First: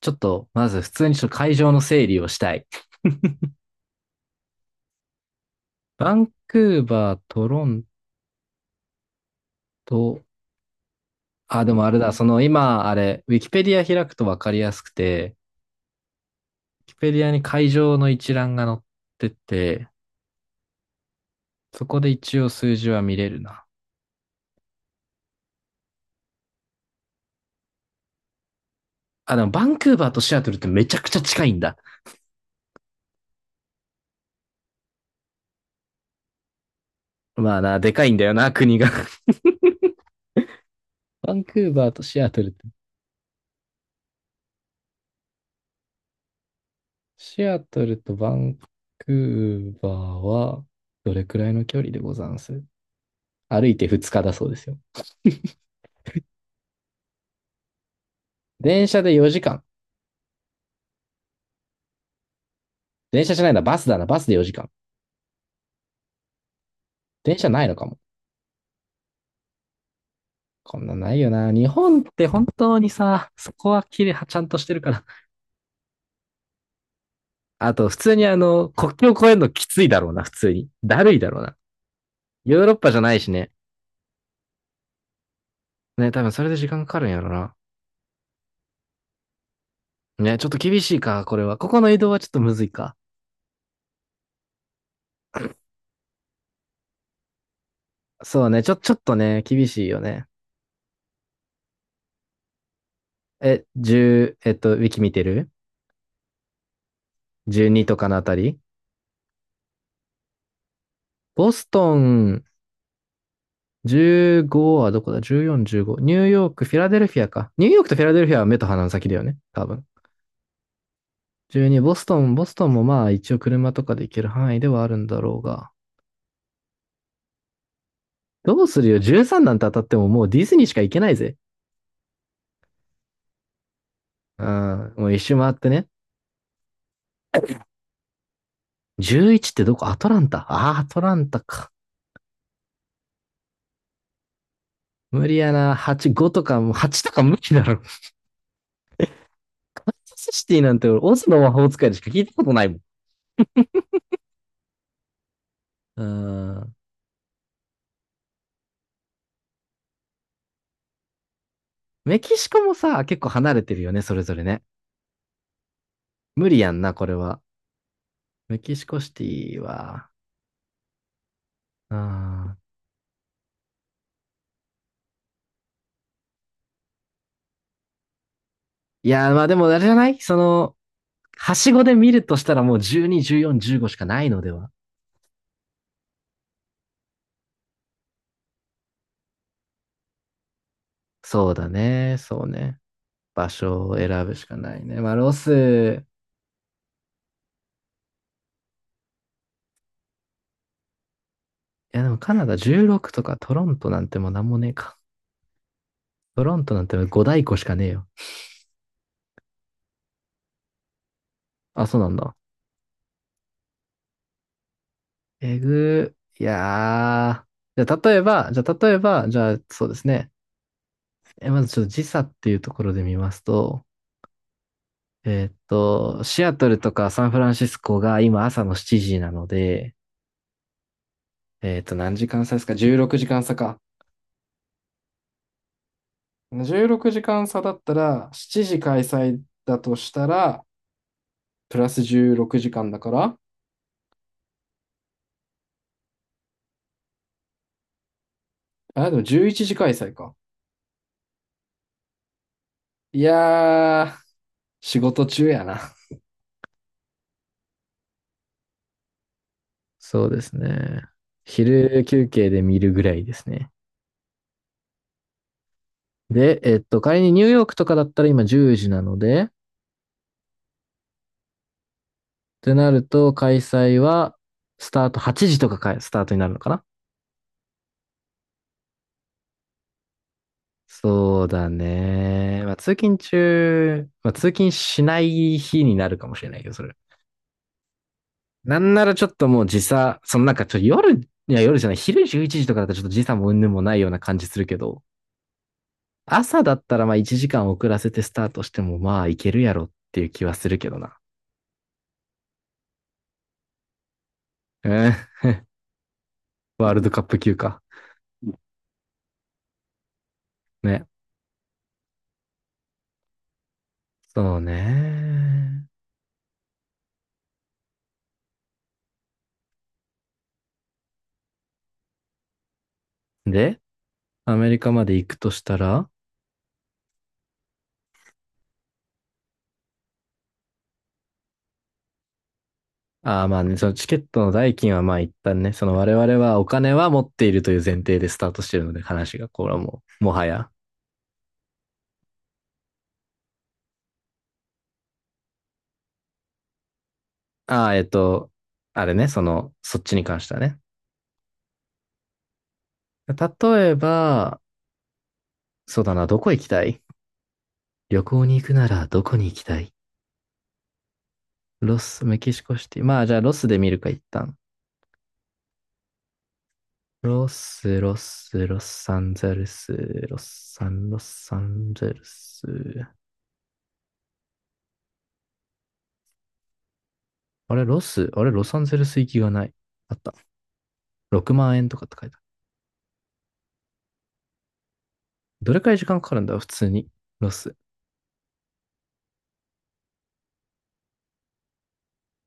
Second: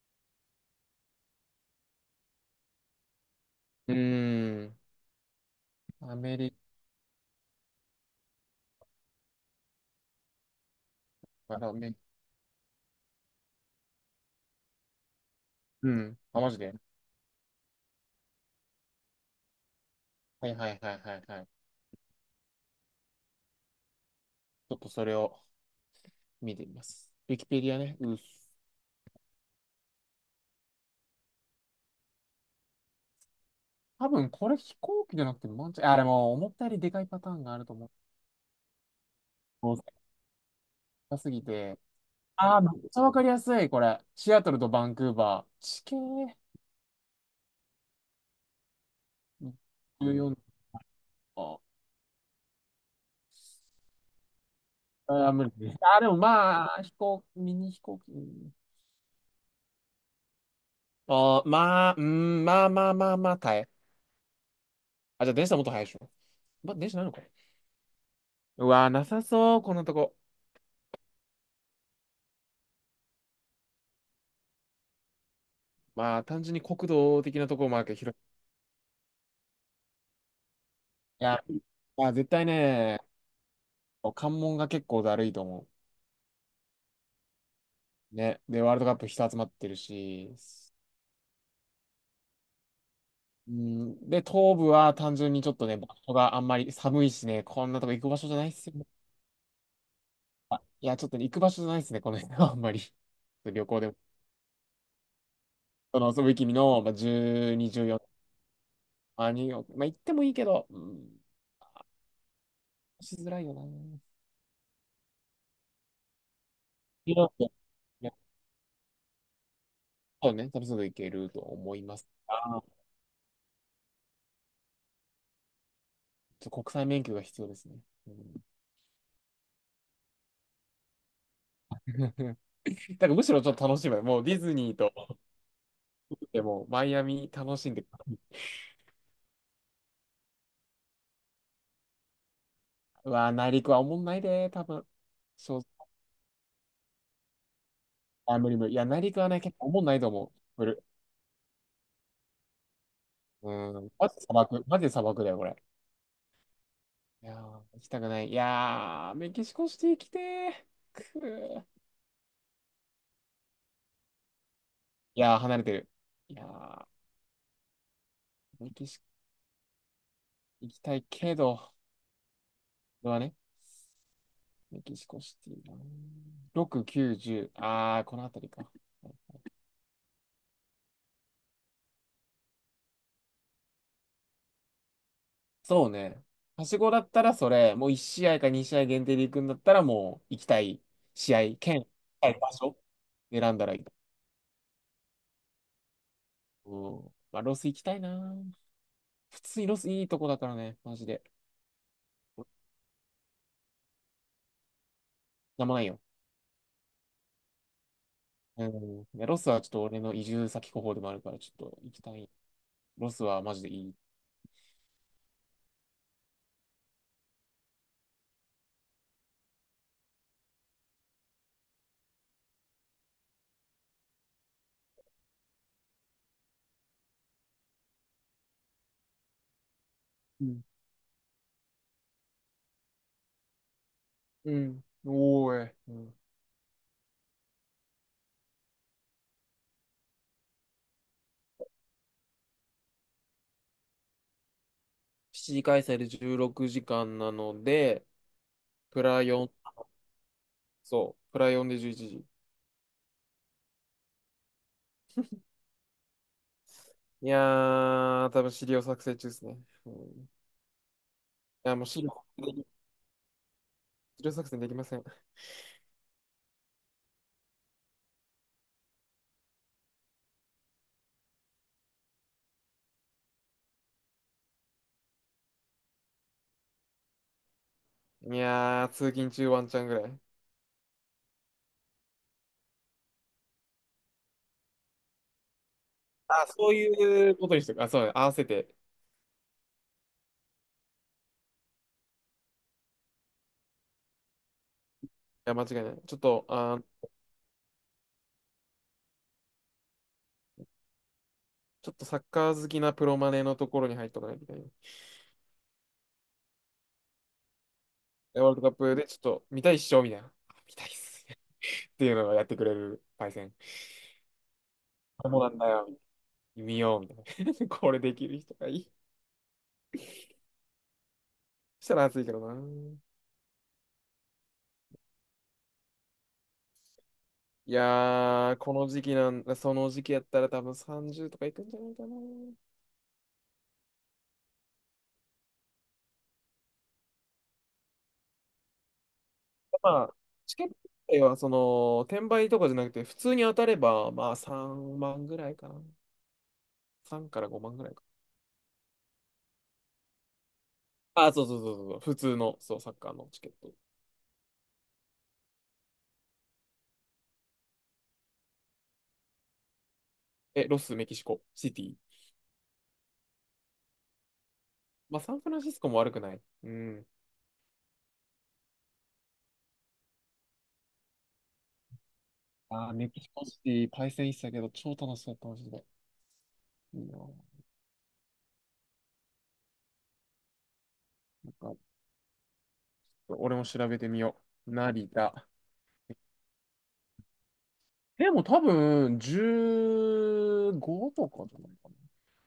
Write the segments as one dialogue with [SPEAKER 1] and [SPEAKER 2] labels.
[SPEAKER 1] ちょっと、まず普通にちょっと会場の整理をしたい。
[SPEAKER 2] うーん。
[SPEAKER 1] バ
[SPEAKER 2] ア
[SPEAKER 1] ン
[SPEAKER 2] メリ
[SPEAKER 1] クーバー、トロント、
[SPEAKER 2] カ
[SPEAKER 1] あ、で
[SPEAKER 2] だ、
[SPEAKER 1] もあれだ、その今、あれ、ウィキペディア開くとわかりやすくて、
[SPEAKER 2] うん。あ、マジで。
[SPEAKER 1] ウィキペディアに会場の一覧が載ってて、
[SPEAKER 2] はいはいはいはいはい。ち
[SPEAKER 1] そこで一応数字は見れるな。
[SPEAKER 2] ょっとそれを見てみます。ウィキペディアね。うっす。
[SPEAKER 1] あ、でもバンクーバーとシアトルってめちゃくちゃ近いんだ。
[SPEAKER 2] 多分これ飛行機じゃなくてマンチ、あ、でも思ったよりでかいパターンが
[SPEAKER 1] ま
[SPEAKER 2] あ
[SPEAKER 1] あ
[SPEAKER 2] ると
[SPEAKER 1] な、
[SPEAKER 2] 思う。
[SPEAKER 1] でかいんだよな、国が。
[SPEAKER 2] もう高す
[SPEAKER 1] バ
[SPEAKER 2] ぎ
[SPEAKER 1] ンクー
[SPEAKER 2] て。
[SPEAKER 1] バーとシアトルっ
[SPEAKER 2] あー、
[SPEAKER 1] て。
[SPEAKER 2] めっちゃわかりやすい、これ。シアトルとバンクーバー。地形
[SPEAKER 1] シアトルとバンクーバー
[SPEAKER 2] 14か。
[SPEAKER 1] は、どれくらいの距離でござんす？歩いて2日だそうですよ。
[SPEAKER 2] あー、無理。あー、でもまあ、ミニ飛行機。
[SPEAKER 1] 電車で4時間。
[SPEAKER 2] あー、まあ、うーん、まあまあまあ
[SPEAKER 1] 電
[SPEAKER 2] ま
[SPEAKER 1] 車
[SPEAKER 2] あ、
[SPEAKER 1] じゃない
[SPEAKER 2] 耐
[SPEAKER 1] な、
[SPEAKER 2] え。
[SPEAKER 1] バスだな、バスで4時間。
[SPEAKER 2] あ、じゃあ電車もっと速いでしょ。ま、電車なのか。
[SPEAKER 1] 電車ないのかも。
[SPEAKER 2] うわー、なさそう、このとこ。
[SPEAKER 1] こんなんないよな。日本って本当にさ、そこは綺麗はちゃんとしてるから。
[SPEAKER 2] まあ、単純に国土的なところ
[SPEAKER 1] あ
[SPEAKER 2] もある
[SPEAKER 1] と、
[SPEAKER 2] け
[SPEAKER 1] 普
[SPEAKER 2] ど、
[SPEAKER 1] 通
[SPEAKER 2] 広
[SPEAKER 1] に
[SPEAKER 2] い。
[SPEAKER 1] 国境越えるのきついだろうな、普通に。だるい
[SPEAKER 2] い
[SPEAKER 1] だろう
[SPEAKER 2] や、
[SPEAKER 1] な。
[SPEAKER 2] まあ、絶対
[SPEAKER 1] ヨーロッパじ
[SPEAKER 2] ね、
[SPEAKER 1] ゃないしね。
[SPEAKER 2] 関門が結構だるいと思
[SPEAKER 1] ね、多分それで時間かかるんやろな。
[SPEAKER 2] う。ね。で、ワールドカップ人集まってるし、
[SPEAKER 1] ね、ちょっと厳しいか、これは。ここの移動はちょっとむずいか。
[SPEAKER 2] うん、で、東部は単純にちょっとね、場所があんまり寒いしね、こんなとこ行く場所じゃ
[SPEAKER 1] そ
[SPEAKER 2] ない
[SPEAKER 1] う
[SPEAKER 2] っ
[SPEAKER 1] ね、
[SPEAKER 2] すよ。
[SPEAKER 1] ちょっとね、厳しいよね。
[SPEAKER 2] まあいや、ちょっとね、行く場所じゃないっすね、この辺はあんまり。旅行でも。
[SPEAKER 1] 10、ウィキ見てる？
[SPEAKER 2] その、遊ぶ君の、まあ、12、
[SPEAKER 1] 12 と
[SPEAKER 2] 14、
[SPEAKER 1] かのあたり
[SPEAKER 2] まあ、にまあ、行ってもいいけど、うん、
[SPEAKER 1] ボストン、
[SPEAKER 2] しづらいよな。
[SPEAKER 1] 15はどこだ？ 14、15。ニューヨーク、フィラデル
[SPEAKER 2] い
[SPEAKER 1] フィ
[SPEAKER 2] や
[SPEAKER 1] ア
[SPEAKER 2] い
[SPEAKER 1] か。ニューヨークとフィ
[SPEAKER 2] や、
[SPEAKER 1] ラデルフィアは目と鼻の先だよね。多分。
[SPEAKER 2] そうね、楽しんでいけると思
[SPEAKER 1] 12、
[SPEAKER 2] い
[SPEAKER 1] ボ
[SPEAKER 2] ま
[SPEAKER 1] ス
[SPEAKER 2] す。
[SPEAKER 1] トン、ボス
[SPEAKER 2] あー、
[SPEAKER 1] トンもまあ一応車とかで行ける範囲ではあるんだろうが。
[SPEAKER 2] ちょっと国際免許が必要ですね。う
[SPEAKER 1] どうするよ？ 13 なんて当たってももうディズニーしか行けないぜ。
[SPEAKER 2] ん。 だからむしろちょっと楽しむ。もうディ
[SPEAKER 1] う
[SPEAKER 2] ズニーと、
[SPEAKER 1] ん。もう一周回ってね。
[SPEAKER 2] でもマイアミ楽しんで。
[SPEAKER 1] 11ってどこ？アトランタ。ああ、アトランタか。
[SPEAKER 2] うわー、内陸はおもんないで、多分。
[SPEAKER 1] 無理や
[SPEAKER 2] そう、
[SPEAKER 1] な。8、5とか、もう8とか無理だろ。
[SPEAKER 2] あ、無理無理。いや、内陸はね、結構お
[SPEAKER 1] カ
[SPEAKER 2] も
[SPEAKER 1] ン
[SPEAKER 2] んないと
[SPEAKER 1] ザ
[SPEAKER 2] 思
[SPEAKER 1] ス
[SPEAKER 2] う。
[SPEAKER 1] シティ
[SPEAKER 2] 無
[SPEAKER 1] な
[SPEAKER 2] 理。
[SPEAKER 1] んて俺、オズの魔法使いでしか聞いたことないもん。
[SPEAKER 2] うん。マジで砂漠、マジで砂漠だよ、これ。
[SPEAKER 1] うん。
[SPEAKER 2] いやー、行きたくない。いやー、メキシコシティ来てー。くー。
[SPEAKER 1] メキシコもさ、結構離れてるよね、それぞれね。
[SPEAKER 2] いやー、離れてる。いや
[SPEAKER 1] 無理やん
[SPEAKER 2] ー、
[SPEAKER 1] な、これは。メ
[SPEAKER 2] メ
[SPEAKER 1] キ
[SPEAKER 2] キ
[SPEAKER 1] シ
[SPEAKER 2] シ
[SPEAKER 1] コ
[SPEAKER 2] コ
[SPEAKER 1] シティは、
[SPEAKER 2] 行きたいけど、
[SPEAKER 1] うん。
[SPEAKER 2] これはね、メキシコシティなー。6、9、0、あー、この辺りか。
[SPEAKER 1] いやー、まあでもあれじゃない？はしごで見るとしたらもう12、14、15しかないのでは？
[SPEAKER 2] そうね。はしごだったらそれ、もう1試合か2試合限定で行くんだったら、もう行きたい試
[SPEAKER 1] そう
[SPEAKER 2] 合、
[SPEAKER 1] だ
[SPEAKER 2] 兼、行き
[SPEAKER 1] ね。
[SPEAKER 2] たい
[SPEAKER 1] そう
[SPEAKER 2] 場所
[SPEAKER 1] ね。場
[SPEAKER 2] 選んだらいい。
[SPEAKER 1] 所を選ぶしかないね。まあロス、
[SPEAKER 2] うん。まあ、ロス行きたいな。普通にロスいいとこだからね、マジで。
[SPEAKER 1] いやでもカナダ16とかトロントなんてもうなんもねえか。
[SPEAKER 2] なんもないよ。
[SPEAKER 1] トロントなんて5大湖しかねえよ。
[SPEAKER 2] うん。ね、ロスはちょっと俺の移住先候補でもあるから、ちょっと
[SPEAKER 1] あ、
[SPEAKER 2] 行
[SPEAKER 1] そう
[SPEAKER 2] き
[SPEAKER 1] な
[SPEAKER 2] た
[SPEAKER 1] ん
[SPEAKER 2] い。
[SPEAKER 1] だ。
[SPEAKER 2] ロスはマジでいい。
[SPEAKER 1] えぐー。いやー。じゃあ例えば、じゃあそうですね。まずちょっと時差っていうところで見ますと、シアトルとかサンフランシスコが今朝の7時なので、
[SPEAKER 2] うん。
[SPEAKER 1] 何時間差ですか？ 16 時間差か。
[SPEAKER 2] うん。おーい。うん。
[SPEAKER 1] 16時間差だったら、7時開催だとしたら、プラス16時間だから、
[SPEAKER 2] 7時開催で16時間なので、プ
[SPEAKER 1] あ、で
[SPEAKER 2] ラ
[SPEAKER 1] も11
[SPEAKER 2] 4、
[SPEAKER 1] 時開催か。
[SPEAKER 2] そう、プラ4で11時。
[SPEAKER 1] いやー、仕事中やな。
[SPEAKER 2] いやー、多分資料作成中ですね。うん、
[SPEAKER 1] そ
[SPEAKER 2] い
[SPEAKER 1] うですね。
[SPEAKER 2] や、もう資
[SPEAKER 1] 昼
[SPEAKER 2] 料、
[SPEAKER 1] 休憩で
[SPEAKER 2] 資
[SPEAKER 1] 見るぐらいですね。
[SPEAKER 2] 料作成できません。
[SPEAKER 1] で、仮にニューヨークとかだったら今10時なので、ってなると、開催は、スタート8時とかか、スタートになるのかな？
[SPEAKER 2] いやー、通勤中ワンチャンぐらい。
[SPEAKER 1] そうだね。まあ、通勤中、まあ、通勤しない日になるかもし
[SPEAKER 2] あ、
[SPEAKER 1] れないけ
[SPEAKER 2] そ
[SPEAKER 1] ど、
[SPEAKER 2] う
[SPEAKER 1] それ。
[SPEAKER 2] いうことにしてる。あ、そうだね、合わせて。
[SPEAKER 1] なんならちょっともう時差、なんかちょっと夜、いや夜じゃない、昼11時とかだとちょっと時差も云々もないような感じするけど、
[SPEAKER 2] いや、間違いない。
[SPEAKER 1] 朝だったらまあ1時間遅らせてスタートしてもまあいけるやろっていう気はするけどな。
[SPEAKER 2] ちょっとサッカー好きなプロマネのところに入っとかないといけない。
[SPEAKER 1] えー、ワールドカップ級か。
[SPEAKER 2] でワールドカップでちょっと見たいっしょみたいな。あ、見たいっ
[SPEAKER 1] ね。
[SPEAKER 2] す。っていうのをやってくれるパイセン。
[SPEAKER 1] そう
[SPEAKER 2] そうなんだ
[SPEAKER 1] ね。
[SPEAKER 2] よ。見ようみたいな。これできる人がいい。そしたら熱いけどな。
[SPEAKER 1] で、アメリカまで行くとしたら、
[SPEAKER 2] いやー、この時期なん、その時期やったら多分30とかいくんじゃないかな。
[SPEAKER 1] ああ、まあね、そのチケットの代金はまあ一旦ね、その我々はお金は持っているという前提でスタートしてるので、話が、これはも
[SPEAKER 2] まあ、
[SPEAKER 1] う、もは
[SPEAKER 2] チケッ
[SPEAKER 1] や。
[SPEAKER 2] トはその、転売とかじゃなくて、普通に当たれば、まあ3万ぐらいかな。3から5万ぐ
[SPEAKER 1] あ
[SPEAKER 2] らい
[SPEAKER 1] あ、
[SPEAKER 2] か。
[SPEAKER 1] あれね、そっちに関してはね。
[SPEAKER 2] あ、そうそうそうそうそう、普通の、そう、サッカーのチケット。
[SPEAKER 1] 例えば、そうだな、どこ行きたい？旅行に行くならどこに行きたい？
[SPEAKER 2] え、ロス、メキシコ、シティ。
[SPEAKER 1] ロス、メキシコシティ。まあじゃあロスで見るか、一旦。
[SPEAKER 2] まあ、サンフランシスコも悪くない。うん。
[SPEAKER 1] ロス、ロサンゼルス、ロサンゼルス。
[SPEAKER 2] あー、メキシコシティ、対戦したけど、超楽しかった、マジで。いいな。
[SPEAKER 1] あれ、ロス、ロサンゼルス行きがない。あった。
[SPEAKER 2] な
[SPEAKER 1] 6
[SPEAKER 2] んか、
[SPEAKER 1] 万円とかって書いて、
[SPEAKER 2] 俺も調べてみよう。成田。
[SPEAKER 1] どれくらい時間かかるんだろう普通に。ロス。
[SPEAKER 2] でも多分、15とかじゃないか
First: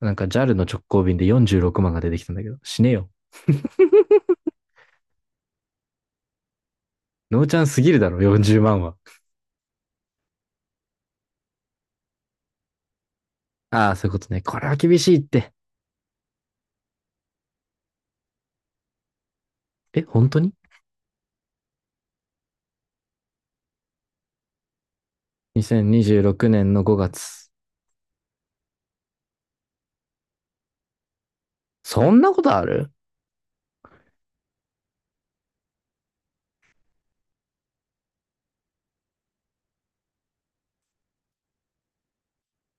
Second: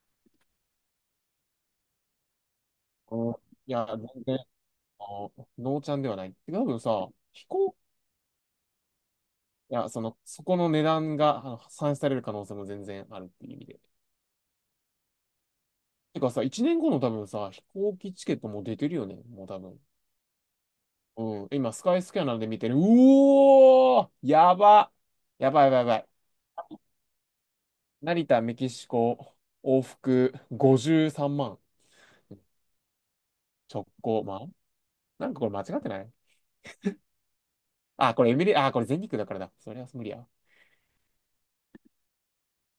[SPEAKER 1] なんか JAL の直行便で46万が出てきたんだけど、死ねよ。
[SPEAKER 2] な。うん、いや、全然、あのノーチャンではない。多分さ、
[SPEAKER 1] ノー
[SPEAKER 2] 飛
[SPEAKER 1] ちゃん
[SPEAKER 2] 行、
[SPEAKER 1] すぎるだろ、40万は。
[SPEAKER 2] いや、その、そこの値段があの算出される可能性も全然あるっていう意味で。
[SPEAKER 1] ああ、そういうことね。これは厳しいって。
[SPEAKER 2] てかさ、1年後の多分さ、飛行機チケットもう出てるよね、もう多分。
[SPEAKER 1] え、本当に？
[SPEAKER 2] うん、今、スカイスキャナーで見てる。うおー、やばいやばいやばい。
[SPEAKER 1] 2026 年の5月。
[SPEAKER 2] 成田、メキシコ、往復53万。
[SPEAKER 1] そんなことある？
[SPEAKER 2] 直行。まあ、なんかこれ間違ってない。あ、これエミリ、あ、これ全日空だからだ。それは無理や。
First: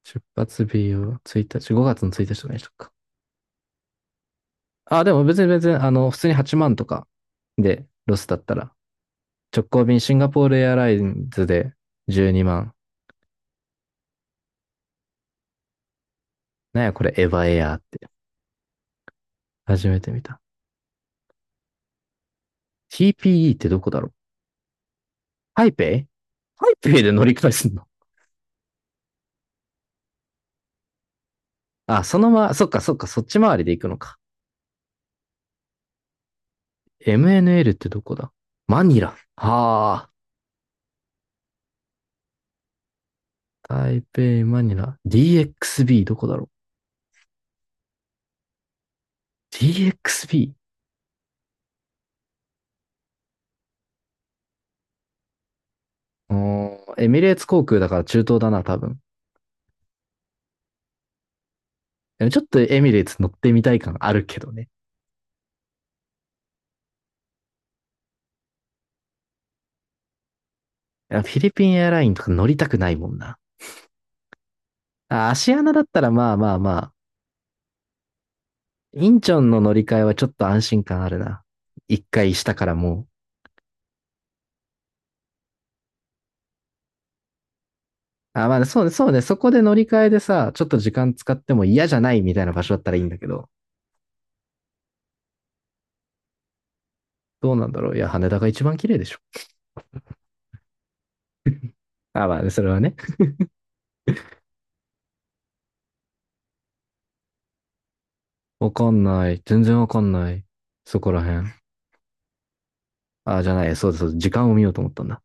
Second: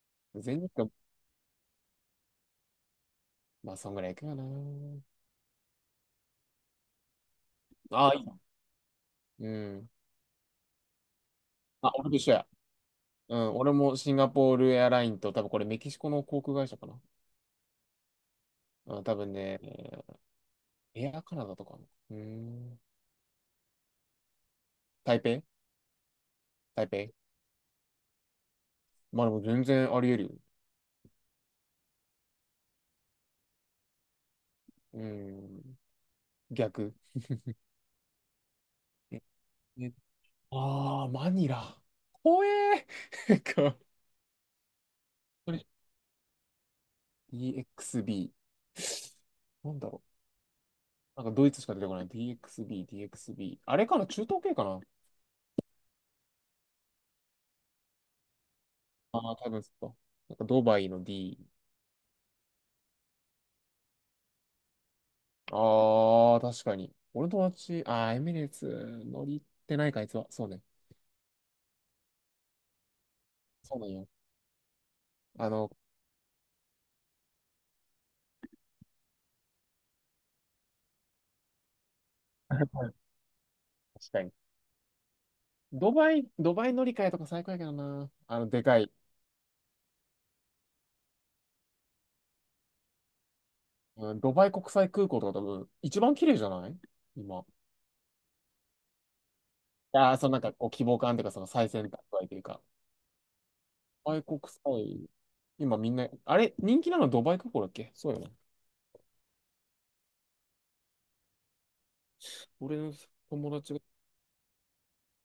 [SPEAKER 1] 出
[SPEAKER 2] 全
[SPEAKER 1] 発
[SPEAKER 2] 日空、
[SPEAKER 1] 日を1日、5月の1日とかにしとくか。
[SPEAKER 2] まあ、そんぐらい行くよ
[SPEAKER 1] ああ、
[SPEAKER 2] な。
[SPEAKER 1] でも別に、普通に8万とかで
[SPEAKER 2] あ、
[SPEAKER 1] ロ
[SPEAKER 2] いい。
[SPEAKER 1] スだったら、
[SPEAKER 2] う
[SPEAKER 1] 直行
[SPEAKER 2] ん。
[SPEAKER 1] 便シンガポールエアラインズで
[SPEAKER 2] あ、俺と一
[SPEAKER 1] 12
[SPEAKER 2] 緒や。
[SPEAKER 1] 万。
[SPEAKER 2] うん、俺もシンガポールエアラインと、多分これメキシコの航空会社
[SPEAKER 1] なん
[SPEAKER 2] か
[SPEAKER 1] や
[SPEAKER 2] な。
[SPEAKER 1] これ、エヴァエアーって。
[SPEAKER 2] うん、多分ね、
[SPEAKER 1] 初めて見た。
[SPEAKER 2] エアカナダとかの。うん。
[SPEAKER 1] TPE ってどこだろう？
[SPEAKER 2] 台北。
[SPEAKER 1] 台北。ハイ
[SPEAKER 2] 台
[SPEAKER 1] ペイで
[SPEAKER 2] 北、
[SPEAKER 1] 乗り換えすんの？
[SPEAKER 2] まあでも全然あり得るよ。
[SPEAKER 1] あ、そっかそっか、そっち回りで行くのか。
[SPEAKER 2] うん。逆。
[SPEAKER 1] MNL ってどこだ？マニラ。
[SPEAKER 2] え、え、
[SPEAKER 1] は
[SPEAKER 2] ああ、マニラ。怖えー。なん
[SPEAKER 1] あ、
[SPEAKER 2] か、
[SPEAKER 1] 台北、マニラ。
[SPEAKER 2] これ
[SPEAKER 1] DXB どこだろ
[SPEAKER 2] EXB。
[SPEAKER 1] う？
[SPEAKER 2] なんだろう。
[SPEAKER 1] DXB？
[SPEAKER 2] なんかドイツしか出てこない。DXB、DXB。あれかな、中東系かな。
[SPEAKER 1] うーエックスビーエミレーツ航空だから中東だな、多分。
[SPEAKER 2] ああー、多分そっか。なんかドバイの D。
[SPEAKER 1] ちょっとエミレーツ乗ってみたい感あるけどね。
[SPEAKER 2] ああ、確かに。俺の友達、ああ、エミレーツ乗りってないか、あいつは。そうね。
[SPEAKER 1] フィリピンエアラインとか乗りたくないもんな。
[SPEAKER 2] そうなんよ。
[SPEAKER 1] あ、ア
[SPEAKER 2] あ
[SPEAKER 1] シア
[SPEAKER 2] の、
[SPEAKER 1] ナだったらまあまあまあ、インチョンの乗り換えはちょっと安心感あるな。一回し たか
[SPEAKER 2] 確
[SPEAKER 1] らもう。
[SPEAKER 2] かに。ドバイ乗り換えとか最高やけどな。
[SPEAKER 1] あ、まあ
[SPEAKER 2] で
[SPEAKER 1] ね、
[SPEAKER 2] か
[SPEAKER 1] そう
[SPEAKER 2] い。
[SPEAKER 1] ね、そうね。そこで乗り換えでさ、ちょっと時間使っても嫌じゃないみたいな場所だったらいいんだけど、
[SPEAKER 2] うん、ドバイ国際空港とか多分、一番綺麗じゃない今。
[SPEAKER 1] どうなんだろう。いや、羽田が一番綺麗でしょ。
[SPEAKER 2] ああ、そのなんか、こう、希望感というか、その最先端具
[SPEAKER 1] あ、
[SPEAKER 2] 合と
[SPEAKER 1] ま
[SPEAKER 2] い
[SPEAKER 1] あ
[SPEAKER 2] う
[SPEAKER 1] ね、
[SPEAKER 2] か。
[SPEAKER 1] それはね。
[SPEAKER 2] ドバイ国際、今みんな、あれ、人気なのドバイ空港だっけ。そうよね。
[SPEAKER 1] わかんない。全然わかんない。そこら辺。
[SPEAKER 2] 俺の
[SPEAKER 1] あ、じゃ
[SPEAKER 2] 友
[SPEAKER 1] な
[SPEAKER 2] 達
[SPEAKER 1] い。
[SPEAKER 2] が、
[SPEAKER 1] そうですそうです、時間を見ようと思ったんだ。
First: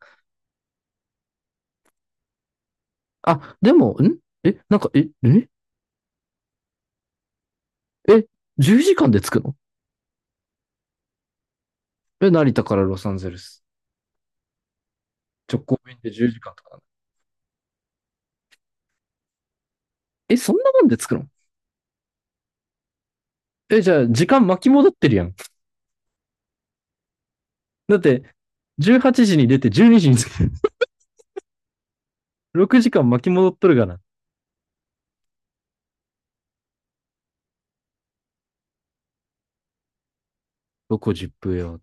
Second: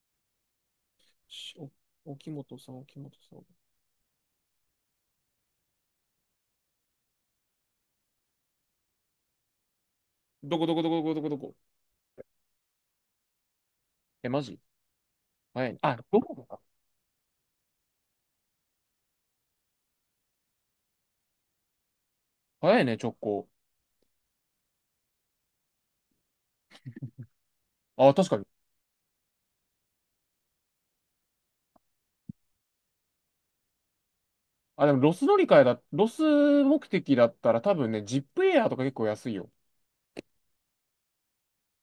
[SPEAKER 2] しお、沖本さん、沖本さん。
[SPEAKER 1] あ、でも、なんか、え、10時間で着くの？
[SPEAKER 2] どこどこどこどこどこどこ。
[SPEAKER 1] え、成田からロサンゼルス。
[SPEAKER 2] え、マジ
[SPEAKER 1] 直
[SPEAKER 2] 早いね。
[SPEAKER 1] 行
[SPEAKER 2] あ、
[SPEAKER 1] 便で
[SPEAKER 2] ど
[SPEAKER 1] 10時
[SPEAKER 2] こ
[SPEAKER 1] 間
[SPEAKER 2] か。
[SPEAKER 1] とかなの？え、そんなもんで着くの？
[SPEAKER 2] 早いね、直行。
[SPEAKER 1] じゃあ、時間巻き戻ってるやん。だっ
[SPEAKER 2] あ、
[SPEAKER 1] て、
[SPEAKER 2] 確かに。
[SPEAKER 1] 18時に出て12時に着く。6時間巻き戻っとるがな。
[SPEAKER 2] あ、でもロス乗り換えだ、ロス目的だったら多分ね、ジップエアーとか結構安いよ。
[SPEAKER 1] どこジップよ。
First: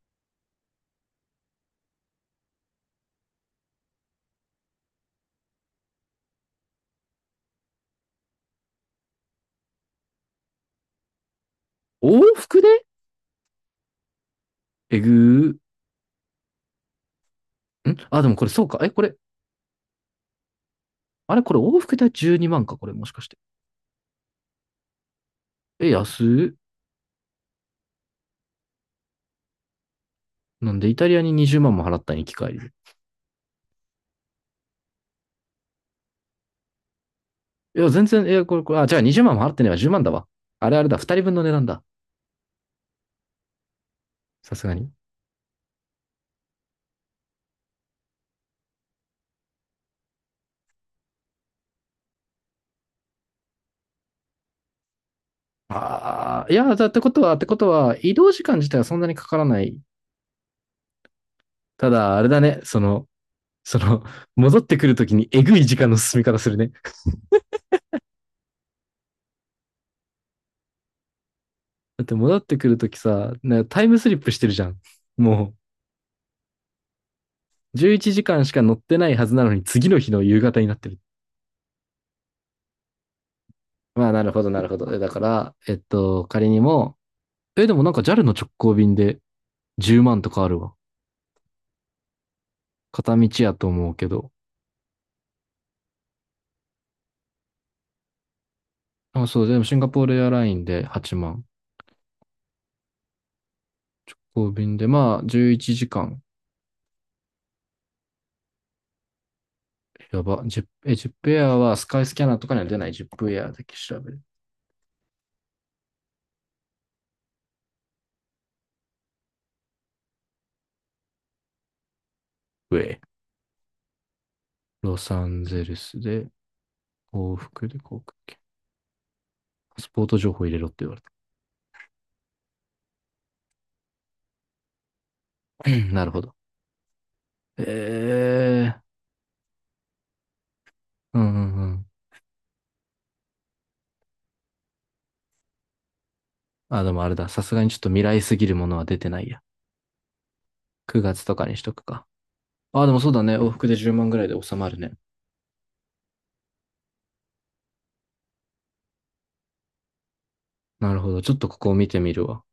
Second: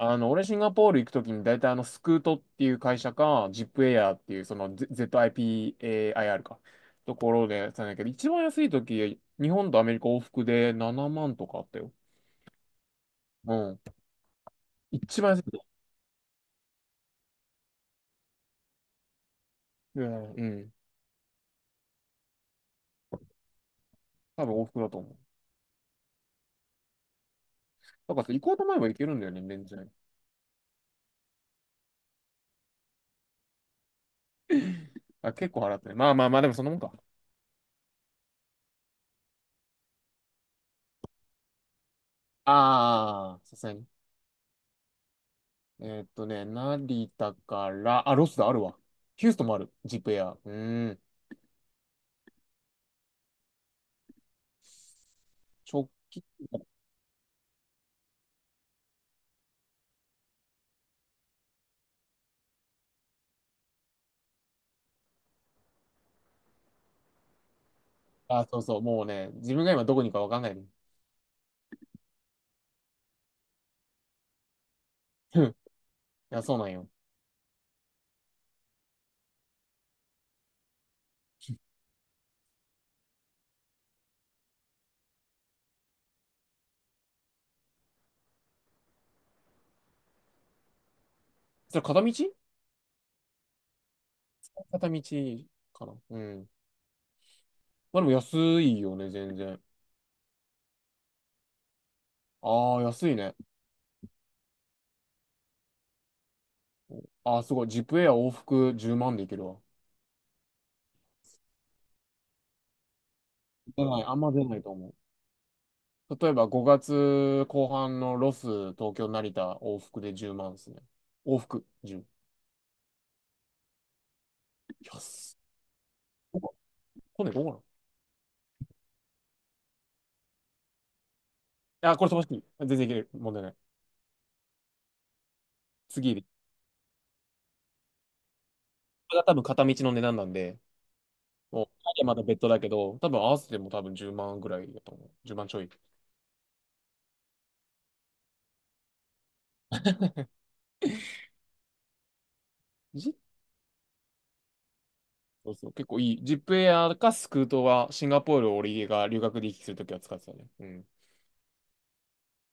[SPEAKER 2] 俺シンガポール行くときに大体スクートっていう会社か、ジップエアーっていうその ZIPAIR か、ところでやってたんだけど、一番安いとき、日本とアメリカ往復で7万とかあったよ。
[SPEAKER 1] 往復で
[SPEAKER 2] うん。
[SPEAKER 1] えぐ
[SPEAKER 2] 一番安いと
[SPEAKER 1] ー。
[SPEAKER 2] き。
[SPEAKER 1] あ、でもこれそうか。これ、
[SPEAKER 2] うん。うん、
[SPEAKER 1] あれこれ往復で12万か、これもしかして。
[SPEAKER 2] 多分往復だと思う。
[SPEAKER 1] え、安い？
[SPEAKER 2] なんか行こうと思えば行けるんだよね、全然。
[SPEAKER 1] なんでイタリアに20万も払ったん、行き帰りで。
[SPEAKER 2] あ、結構払ってね。まあまあまあ、でもそんなもんか。
[SPEAKER 1] いや、全然、これ、あ、じゃあ20万も払ってねえわ、10万だわ。あれあれだ、2人分の値段だ。
[SPEAKER 2] ああ、さすがに。
[SPEAKER 1] さすがに。
[SPEAKER 2] 成田から、あ、ロスだ、あるわ。ヒューストンもある、ジップエア。うーん。直帰。
[SPEAKER 1] ああ、いや、だってことは、ってことは、移動時間自体はそんなにかからない。ただ、あれだね、その、戻ってくるときにえぐい時間の進み方するね。
[SPEAKER 2] あ、そうそう、もうね、自分が今どこにいるかわかんないね。
[SPEAKER 1] だって戻ってくるときさ、タイムスリップしてるじゃん。
[SPEAKER 2] うん、
[SPEAKER 1] も
[SPEAKER 2] いや、そうなんよ。
[SPEAKER 1] 11時間しか乗ってないはずなのに、次の日の夕方になってる。まあ、なるほど、なるほど。だから、仮にも、え、でもなんか JAL の直行便で10万とかあるわ。
[SPEAKER 2] それ片道
[SPEAKER 1] 片道やと思うけど。
[SPEAKER 2] 片道かな。うん。まあでも安いよね、
[SPEAKER 1] あ、
[SPEAKER 2] 全
[SPEAKER 1] そう、で
[SPEAKER 2] 然。
[SPEAKER 1] もシンガポールエアラインで8万。
[SPEAKER 2] ああ、安いね。
[SPEAKER 1] 直行便で、まあ、11時間。
[SPEAKER 2] ああ、すごい。ジップエア往復10万でいけるわ。
[SPEAKER 1] やば。ジップエアはスカイスキャナーとかには出ない。ジップエアだけ
[SPEAKER 2] 出
[SPEAKER 1] 調
[SPEAKER 2] ない、
[SPEAKER 1] べ
[SPEAKER 2] あん
[SPEAKER 1] る。
[SPEAKER 2] ま出ないと思う。例えば5月後半のロス、東京、成田、往復で10万ですね。往復10。
[SPEAKER 1] ウェイ。ロ
[SPEAKER 2] 安
[SPEAKER 1] サ
[SPEAKER 2] っ。
[SPEAKER 1] ンゼルスで、
[SPEAKER 2] こここね、
[SPEAKER 1] 往
[SPEAKER 2] どう
[SPEAKER 1] 復で航空券。パスポート情報入れろって言われ
[SPEAKER 2] なの。あ、これ飛ばしていい。全然いける。問題ない。
[SPEAKER 1] た。なる
[SPEAKER 2] 次
[SPEAKER 1] ほ
[SPEAKER 2] で。こ
[SPEAKER 1] ど。ええ、
[SPEAKER 2] れが多分片道の値段なんで、
[SPEAKER 1] うんうん
[SPEAKER 2] も
[SPEAKER 1] う
[SPEAKER 2] う、
[SPEAKER 1] ん。
[SPEAKER 2] 帰りはまだ別途だけど、多分合わせても多分10万ぐらいだと思う。10万ちょい。
[SPEAKER 1] あ、でもあれだ。さすがにちょっと未来すぎるものは出てないや。9月とかにしとくか。あ、でもそう
[SPEAKER 2] ジ
[SPEAKER 1] だね。往復で10万ぐらいで収まるね。
[SPEAKER 2] そうそう、結構いい。ジップエアかスクートはシンガポールを俺が留学で行き来するときは使ってたね。うん。
[SPEAKER 1] なるほど。ちょっとここを見てみるわ。